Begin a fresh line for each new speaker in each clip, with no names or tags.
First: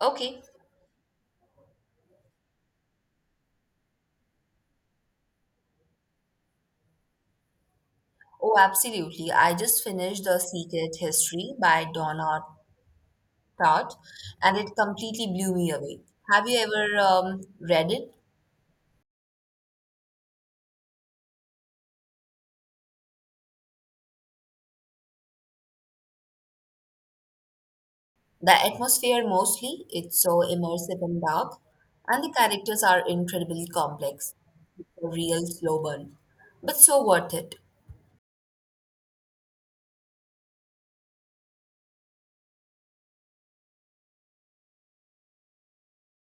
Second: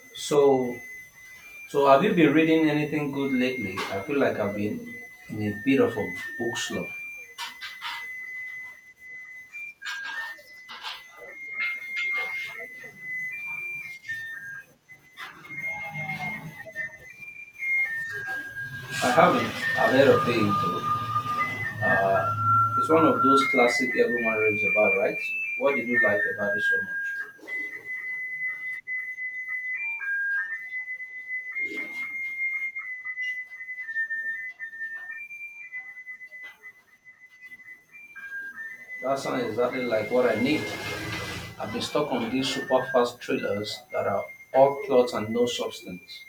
Okay.
So, so, have you been reading anything good lately? I feel like I've been in a bit of a book slump.
Oh, absolutely. I just finished The Secret History by Donna Tartt, and it completely blew me away. Have you ever read it?
I haven't. I've heard of it though. Uh, it's one of those classic everyone raves about, right? What did you like about it so much?
The atmosphere mostly, it's so immersive and dark, and the characters are incredibly complex. It's a real slow burn, but so worth it.
That sounds exactly like what I need. I've been stuck on these super fast thrillers that are all plots and no substance.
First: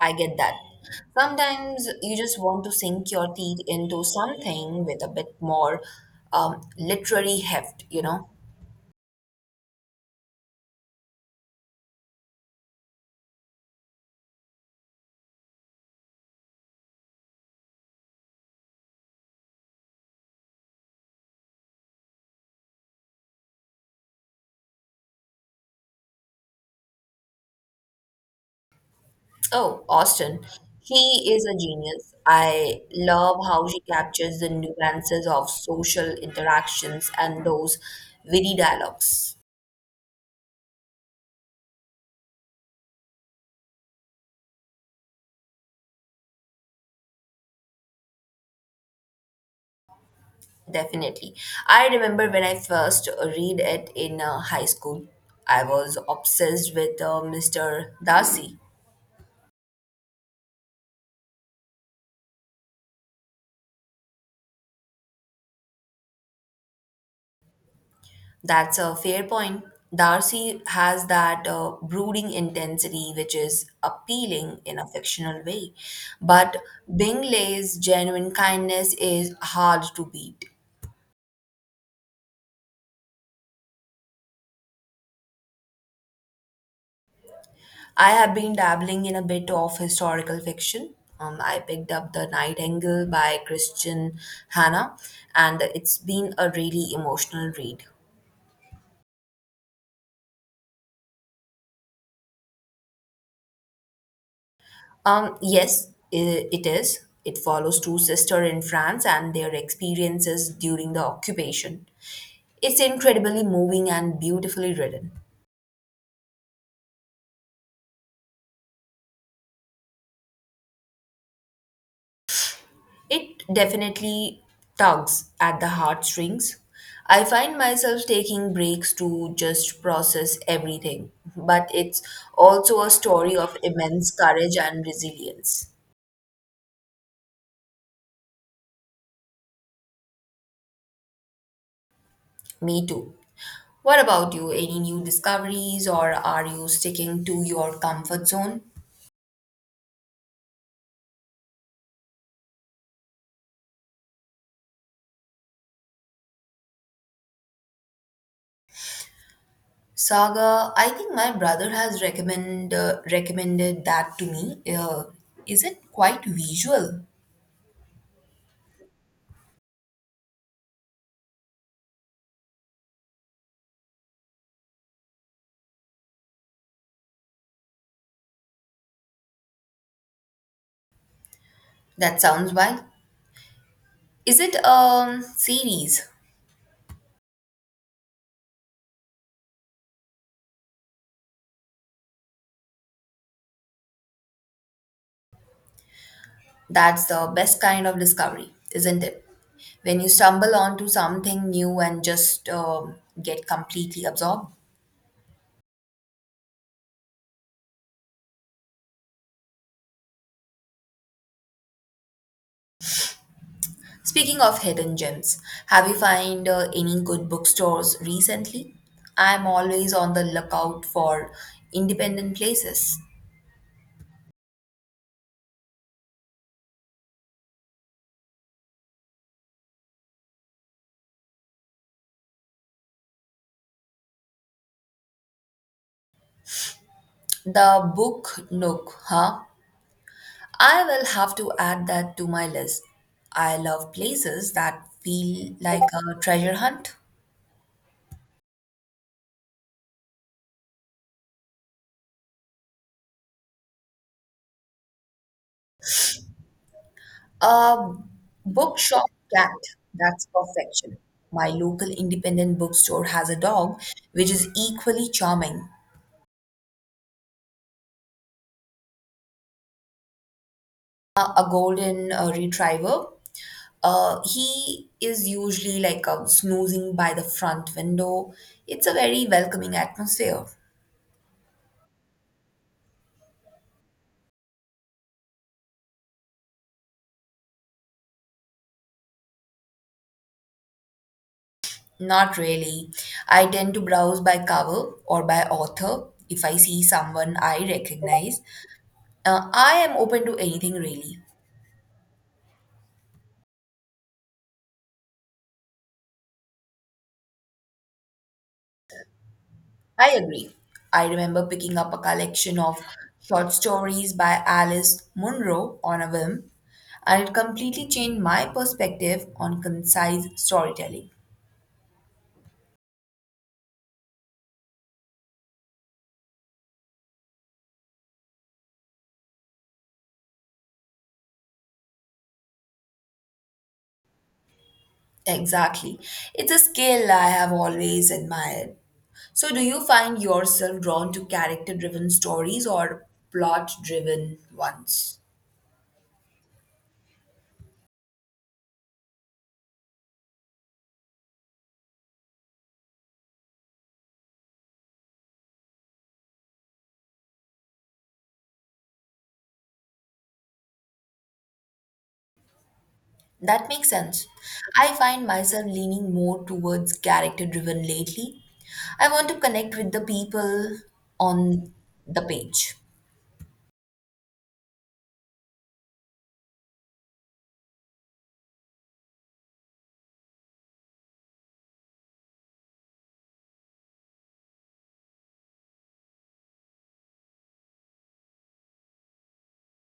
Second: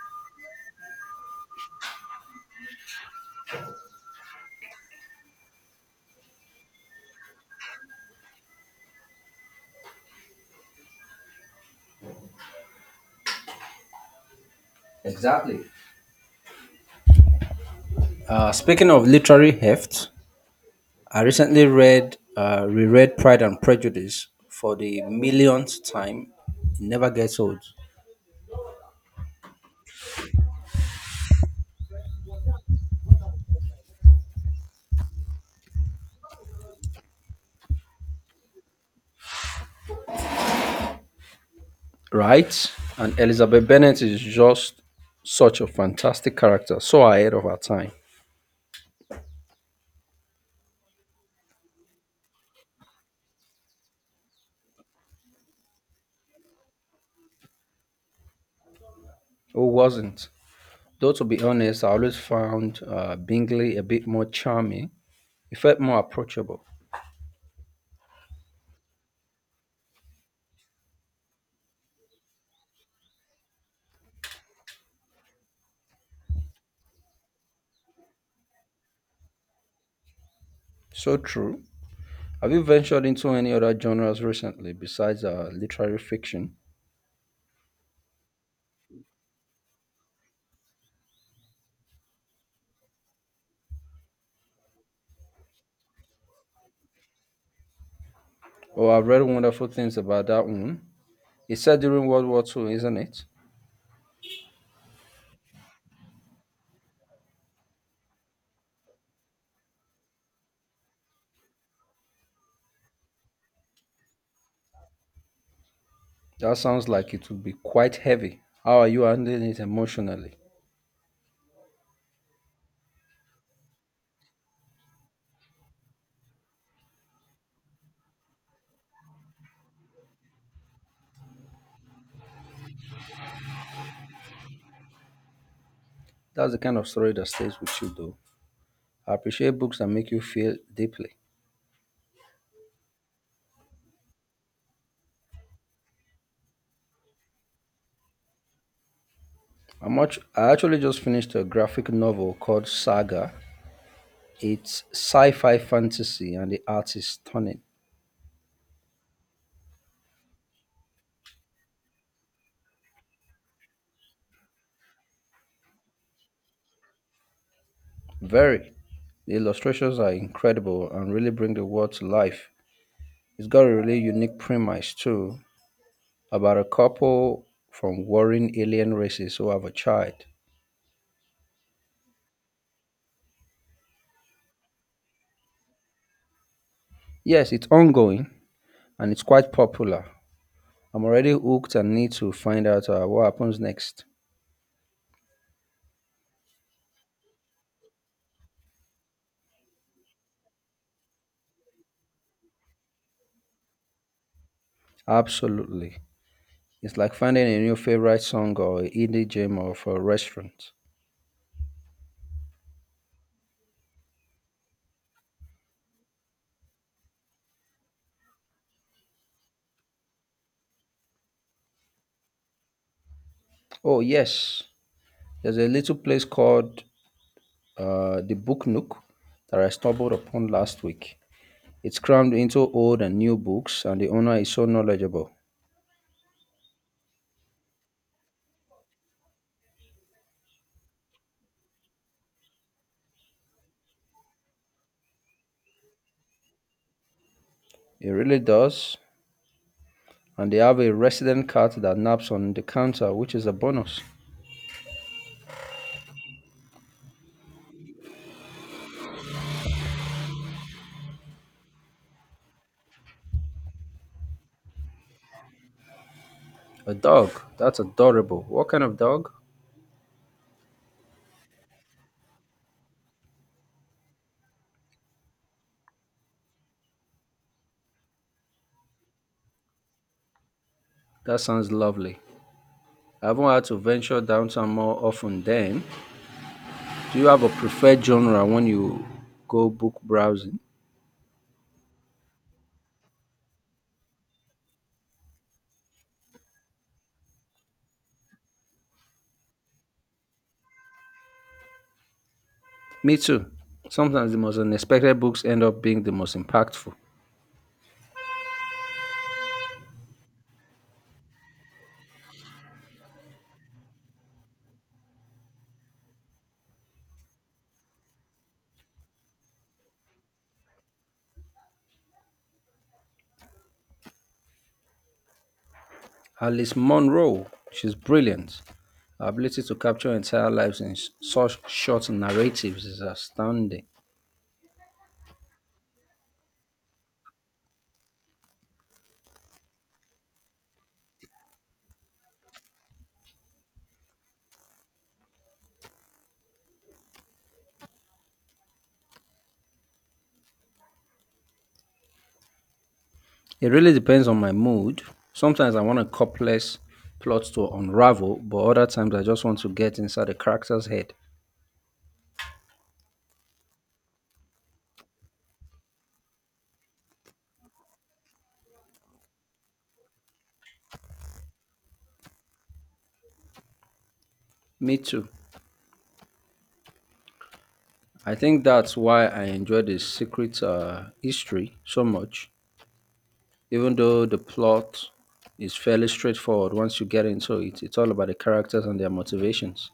I get that. Sometimes you just want to sink your teeth into something with a bit more literary heft, you know?
Exactly. Speaking of literary heft, I recently reread Pride and Prejudice for the millionth time. It never gets old.
Oh, Austen. He is a genius. I love how she captures the nuances of social interactions and those witty dialogues.
Right? And Elizabeth Bennet is just such a fantastic character, so ahead of her time.
Definitely. I remember when I first read it in high school. I was obsessed with Mr. Darcy.
Who wasn't? Though, to be honest, I always found Bingley a bit more charming. He felt more approachable.
That's a fair point. Darcy has that brooding intensity, which is appealing in a fictional way. But Bingley's genuine kindness is hard to beat.
So true. Have you ventured into any other genres recently besides literary fiction?
I have been dabbling in a bit of historical fiction. I picked up The Nightingale by Christian Hannah, and it's been a really emotional read.
Oh, I've read wonderful things about that one. It's set during World War 2, isn't it?
Yes, it is. It follows two sisters in France and their experiences during the occupation. It's incredibly moving and beautifully written.
That sounds like it would be quite heavy. How are you handling it emotionally?
It definitely tugs at the heartstrings. I find myself taking breaks to just process everything, but it's also a story of immense courage and resilience.
That's the kind of story that stays with you, though. I appreciate books that make you feel deeply.
Me too. What about you? Any new discoveries, or are you sticking to your comfort zone?
I actually just finished a graphic novel called Saga. It's sci fi fantasy, and the art is stunning.
Saga, I think my brother has recommended that to me. Is it quite visual?
Very. The illustrations are incredible and really bring the world to life. It's got a really unique premise, too, about a couple from warring alien races who have a child.
That sounds wild. Is it a series?
Yes, it's ongoing and it's quite popular. I'm already hooked and need to find out what happens next.
That's the best kind of discovery, isn't it? When you stumble onto something new and just get completely absorbed.
Absolutely. It's like finding a new favorite song or a indie gem or for a restaurant.
Speaking of hidden gems, have you found any good bookstores recently? I'm always on the lookout for independent places.
Oh, yes. There's a little place called the Book Nook that I stumbled upon last week. It's crammed into old and new books, and the owner is so knowledgeable.
The Book Nook, huh? I will have to add that to my list. I love places that feel like a treasure hunt.
It really does. And they have a resident cat that naps on the counter, which is a bonus.
A bookshop cat, that's perfection. My local independent bookstore has a dog which is equally charming.
A dog. That's adorable. What kind of dog?
A golden retriever. He is usually like snoozing by the front window. It's a very welcoming atmosphere.
That sounds lovely. I haven't had to venture downtown more often then. Do you have a preferred genre when you go book browsing?
Not really. I tend to browse by cover or by author if I see someone I recognize. I am open to anything really.
Me too. Sometimes the most unexpected books end up being the most impactful.
I agree. I remember picking up a collection of short stories by Alice Munro on a whim, and it completely changed my perspective on concise storytelling.
Alice Munro, she's brilliant. Her ability to capture entire lives in such short narratives is astounding.
Exactly. It's a skill I have always admired. So, do you find yourself drawn to character driven stories or plot driven ones?
It really depends on my mood. Sometimes I want a complex plot to unravel, but other times I just want to get inside the character's head.
That makes sense. I find myself leaning more towards character driven lately. I want to connect with the people on the page.
Me too. I think that's why I enjoy the secret history so much. Even though the plot is fairly straightforward once you get into it, it's all about the characters and their motivations.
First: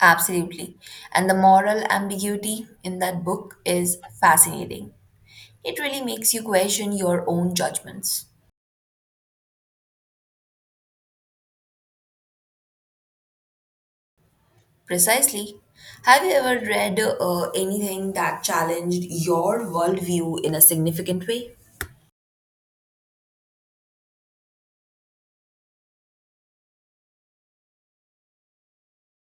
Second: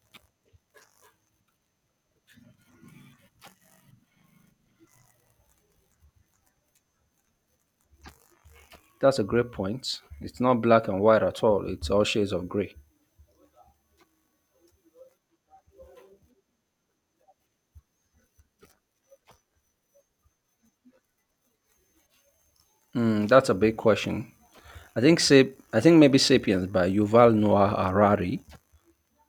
Absolutely. And the moral ambiguity in that book is fascinating. It really makes you question your own judgments.
That's a great point. It's not black and white at all. It's all shades of gray.
Precisely. Have you ever read anything that challenged your worldview in a significant way?
Hmm, that's a big question. I think maybe *Sapiens* by Yuval Noah Harari.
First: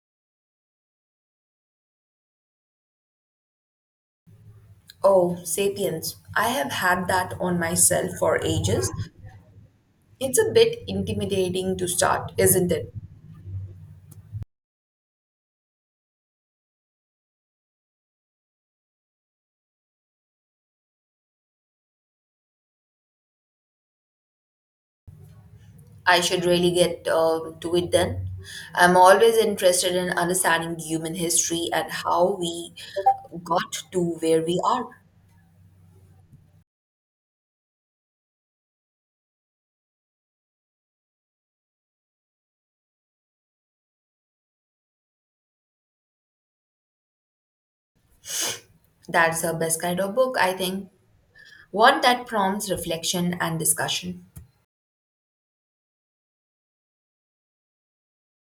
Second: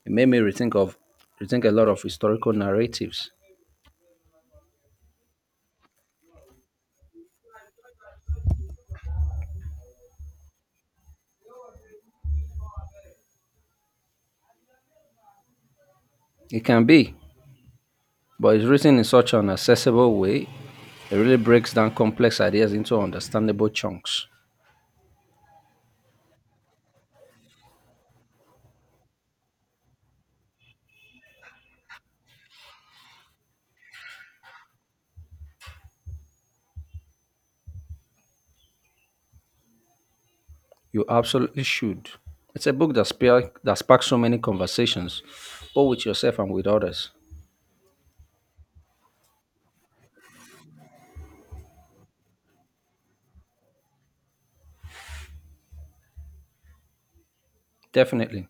It made me rethink a lot of historical narratives.
Oh, Sapiens. I have had that on myself for ages. It's a bit intimidating to start, isn't it?
It can be. But it's written in such an accessible way, it really breaks down complex ideas into understandable chunks.
I should really get to it then. I'm always interested in understanding human history and how we got to where we are.
You absolutely should. It's a book that sparks so many conversations, both with yourself and with others.
That's the best kind of book, I think. One that prompts reflection and discussion.
Definitely.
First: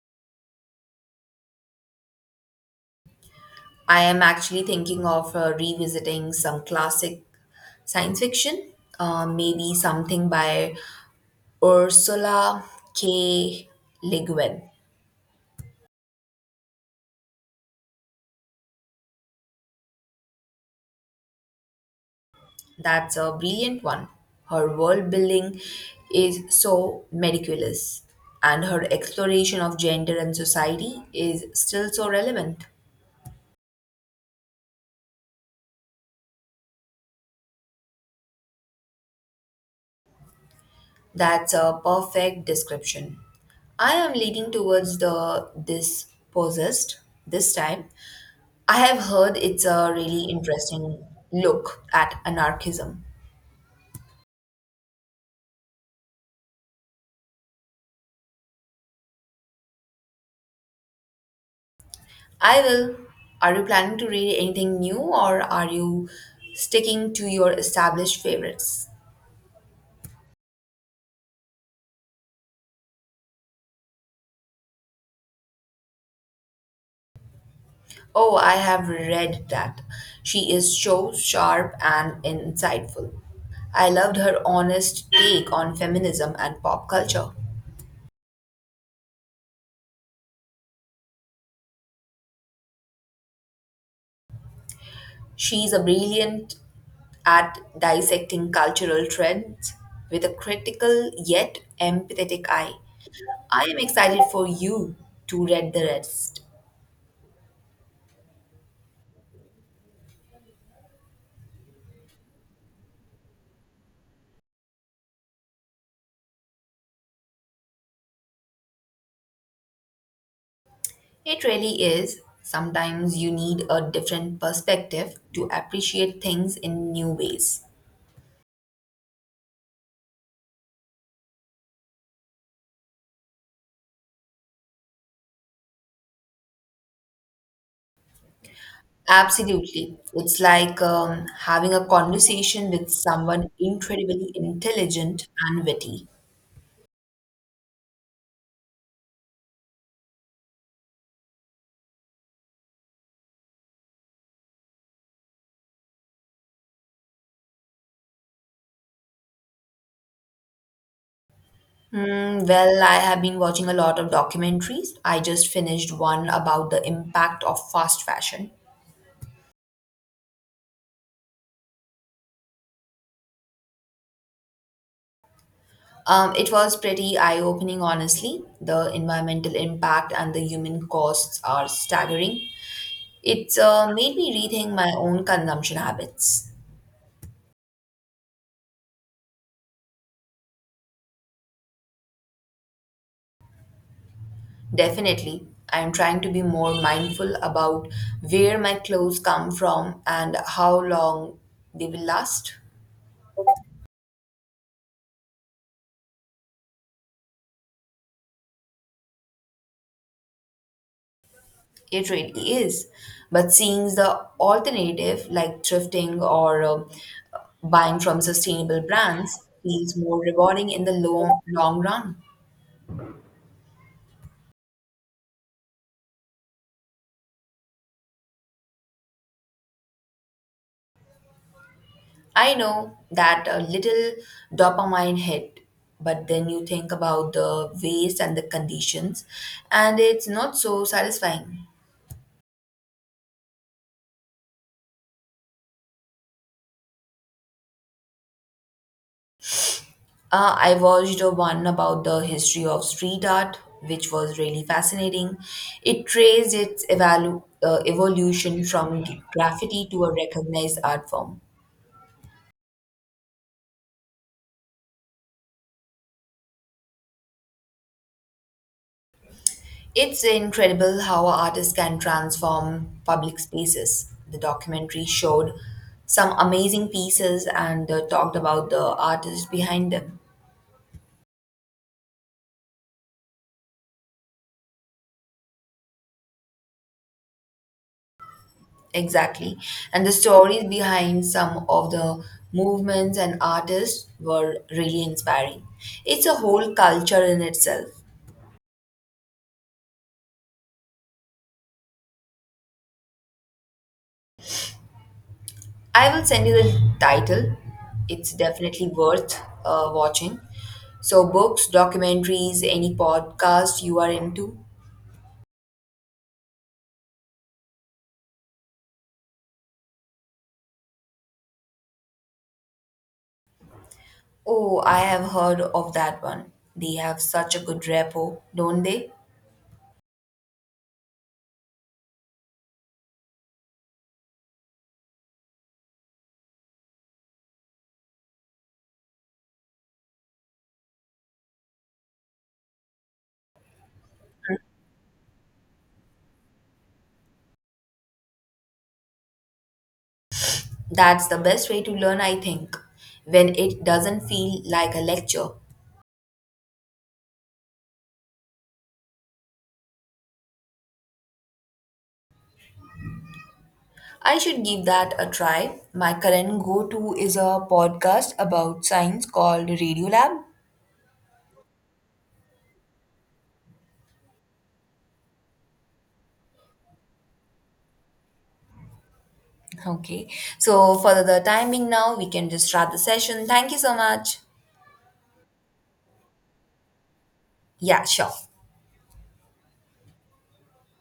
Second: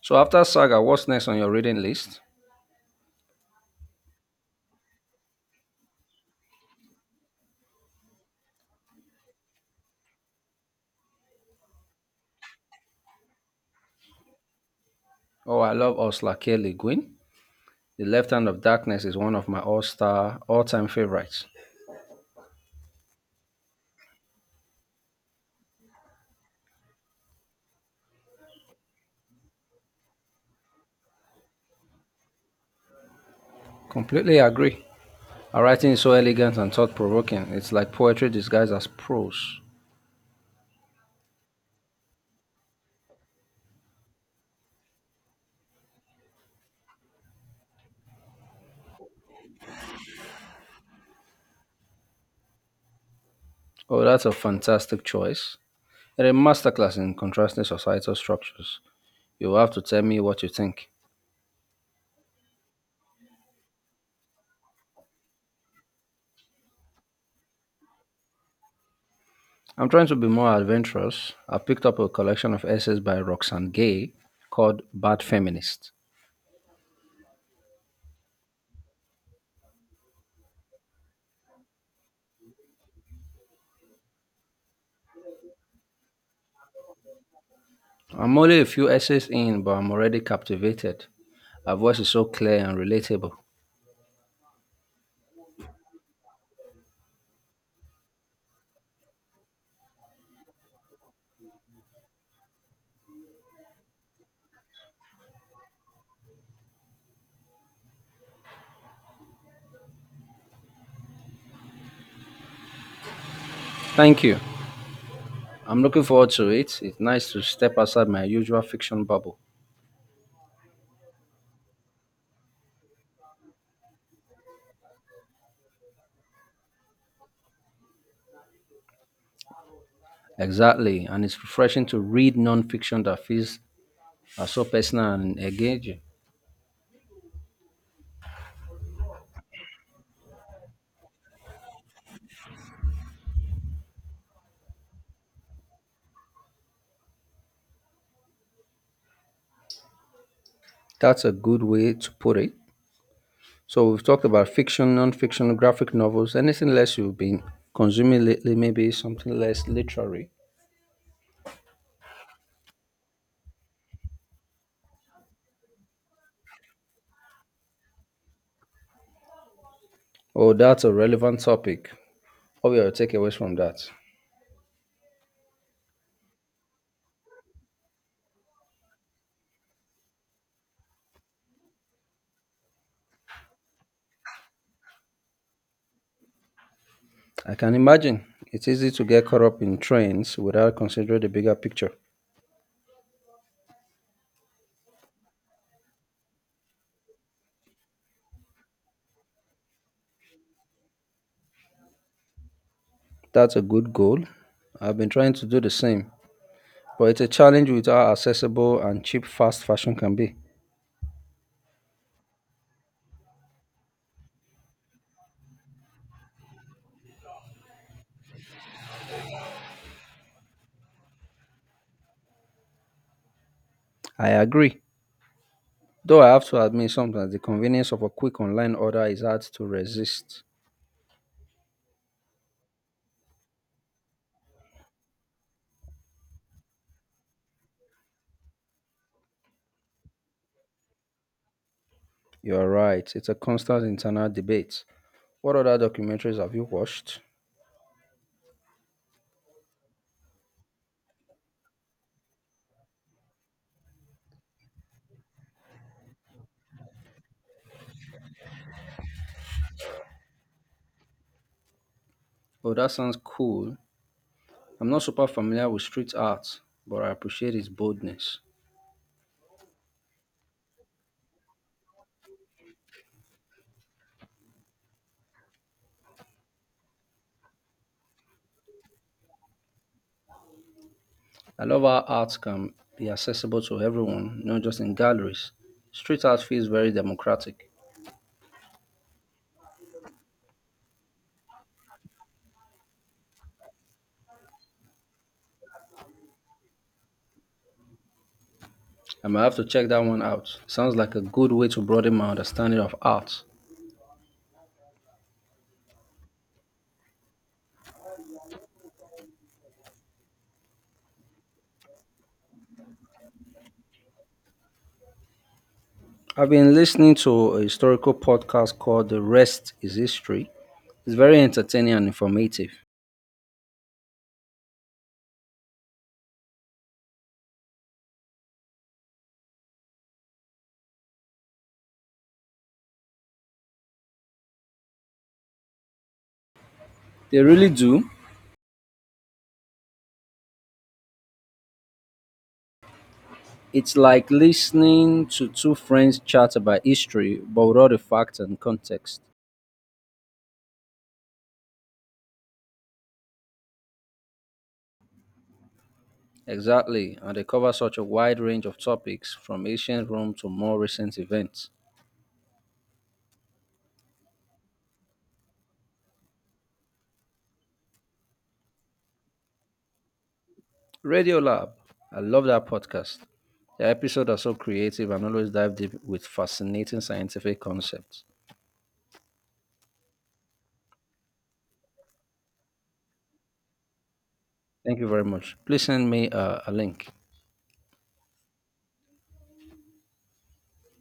So after Saga, what's next on your reading list?
I am actually thinking of revisiting some classic science fiction, maybe something by Ursula K. Le Guin.
Oh, I love Ursula K. Le Guin. The Left Hand of Darkness is one of my all-time favorites.
That's a brilliant one. Her world building is so meticulous, and her exploration of gender and society is still so relevant.
Completely agree. Her writing is so elegant and thought-provoking. It's like poetry disguised as prose.
That's a perfect description. I am leaning towards the this possessed this time. I have heard it's a really interesting look at anarchism.
Oh, that's a fantastic choice. In a masterclass in contrasting societal structures, you'll have to tell me what you think.
I will. Are you planning to read anything new or are you sticking to your established favorites?
I'm trying to be more adventurous. I picked up a collection of essays by Roxane Gay called Bad Feminist.
Oh, I have read that. She is so sharp and insightful. I loved her honest take on feminism and pop culture.
I'm only a few essays in, but I'm already captivated. Her voice is so clear and relatable.
She's a brilliant at dissecting cultural trends with a critical yet empathetic eye. I am excited for you to read the rest.
Thank you. I'm looking forward to it. It's nice to step outside my usual fiction bubble.
It really is. Sometimes you need a different perspective to appreciate things in new ways.
Exactly, and it's refreshing to read non-fiction that feels so personal and engaging.
Absolutely. It's like having a conversation with someone incredibly intelligent and witty.
That's a good way to put it. So we've talked about fiction, non-fiction, graphic novels. Anything less you've been consuming lately? Maybe something less literary.
Hmm, well, I have been watching a lot of documentaries. I just finished one about the impact of fast fashion.
Oh, that's a relevant topic. What were your takeaways from that?
It was pretty eye-opening, honestly. The environmental impact and the human costs are staggering. It's made me rethink my own consumption habits.
I can imagine it's easy to get caught up in trends without considering the bigger picture.
Definitely. I am trying to be more mindful about where my clothes come from and how long they will last.
That's a good goal. I've been trying to do the same, but it's a challenge with how accessible and cheap fast fashion can be.
It really is. But seeing the alternative, like thrifting or buying from sustainable brands, feels more rewarding in the long, long run.
I agree. Though I have to admit sometimes the convenience of a quick online order is hard to resist.
I know that a little dopamine hit, but then you think about the waste and the conditions, and it's not so satisfying.
You are right. It's a constant internal debate. What other documentaries have you watched?
I watched one about the history of street art, which was really fascinating. It traced its evolution from graffiti to a recognized art form.
Oh, that sounds cool. I'm not super familiar with street art, but I appreciate its boldness.
It's incredible how artists can transform public spaces. The documentary showed some amazing pieces and talked about the artists behind them.
I love how art can be accessible to everyone, not just in galleries. Street art feels very democratic.
Exactly. And the stories behind some of the movements and artists were really inspiring. It's a whole culture in itself.
I might have to check that one out. Sounds like a good way to broaden my understanding of art.
I will send you the title. It's definitely worth watching. So, books, documentaries, any podcast you are into.
I've been listening to a historical podcast called The Rest is History. It's very entertaining and informative.
Oh, I have heard of that one. They have such a good repo, don't they?
They really do. It's like listening to two friends chat about history, but with all the facts and context.
That's the best way to learn, I think, when it doesn't feel like a lecture.
Exactly, and they cover such a wide range of topics from ancient Rome to more recent events.
I should give that a try. My current go to is a podcast about science called Radio Lab.
Radio Lab, I love that podcast. The episodes are so creative and always dive deep with fascinating scientific concepts.
Okay, so for the timing now, we can just start the session. Thank you so much.
Thank you very much. Please send me a link.
Yeah, sure.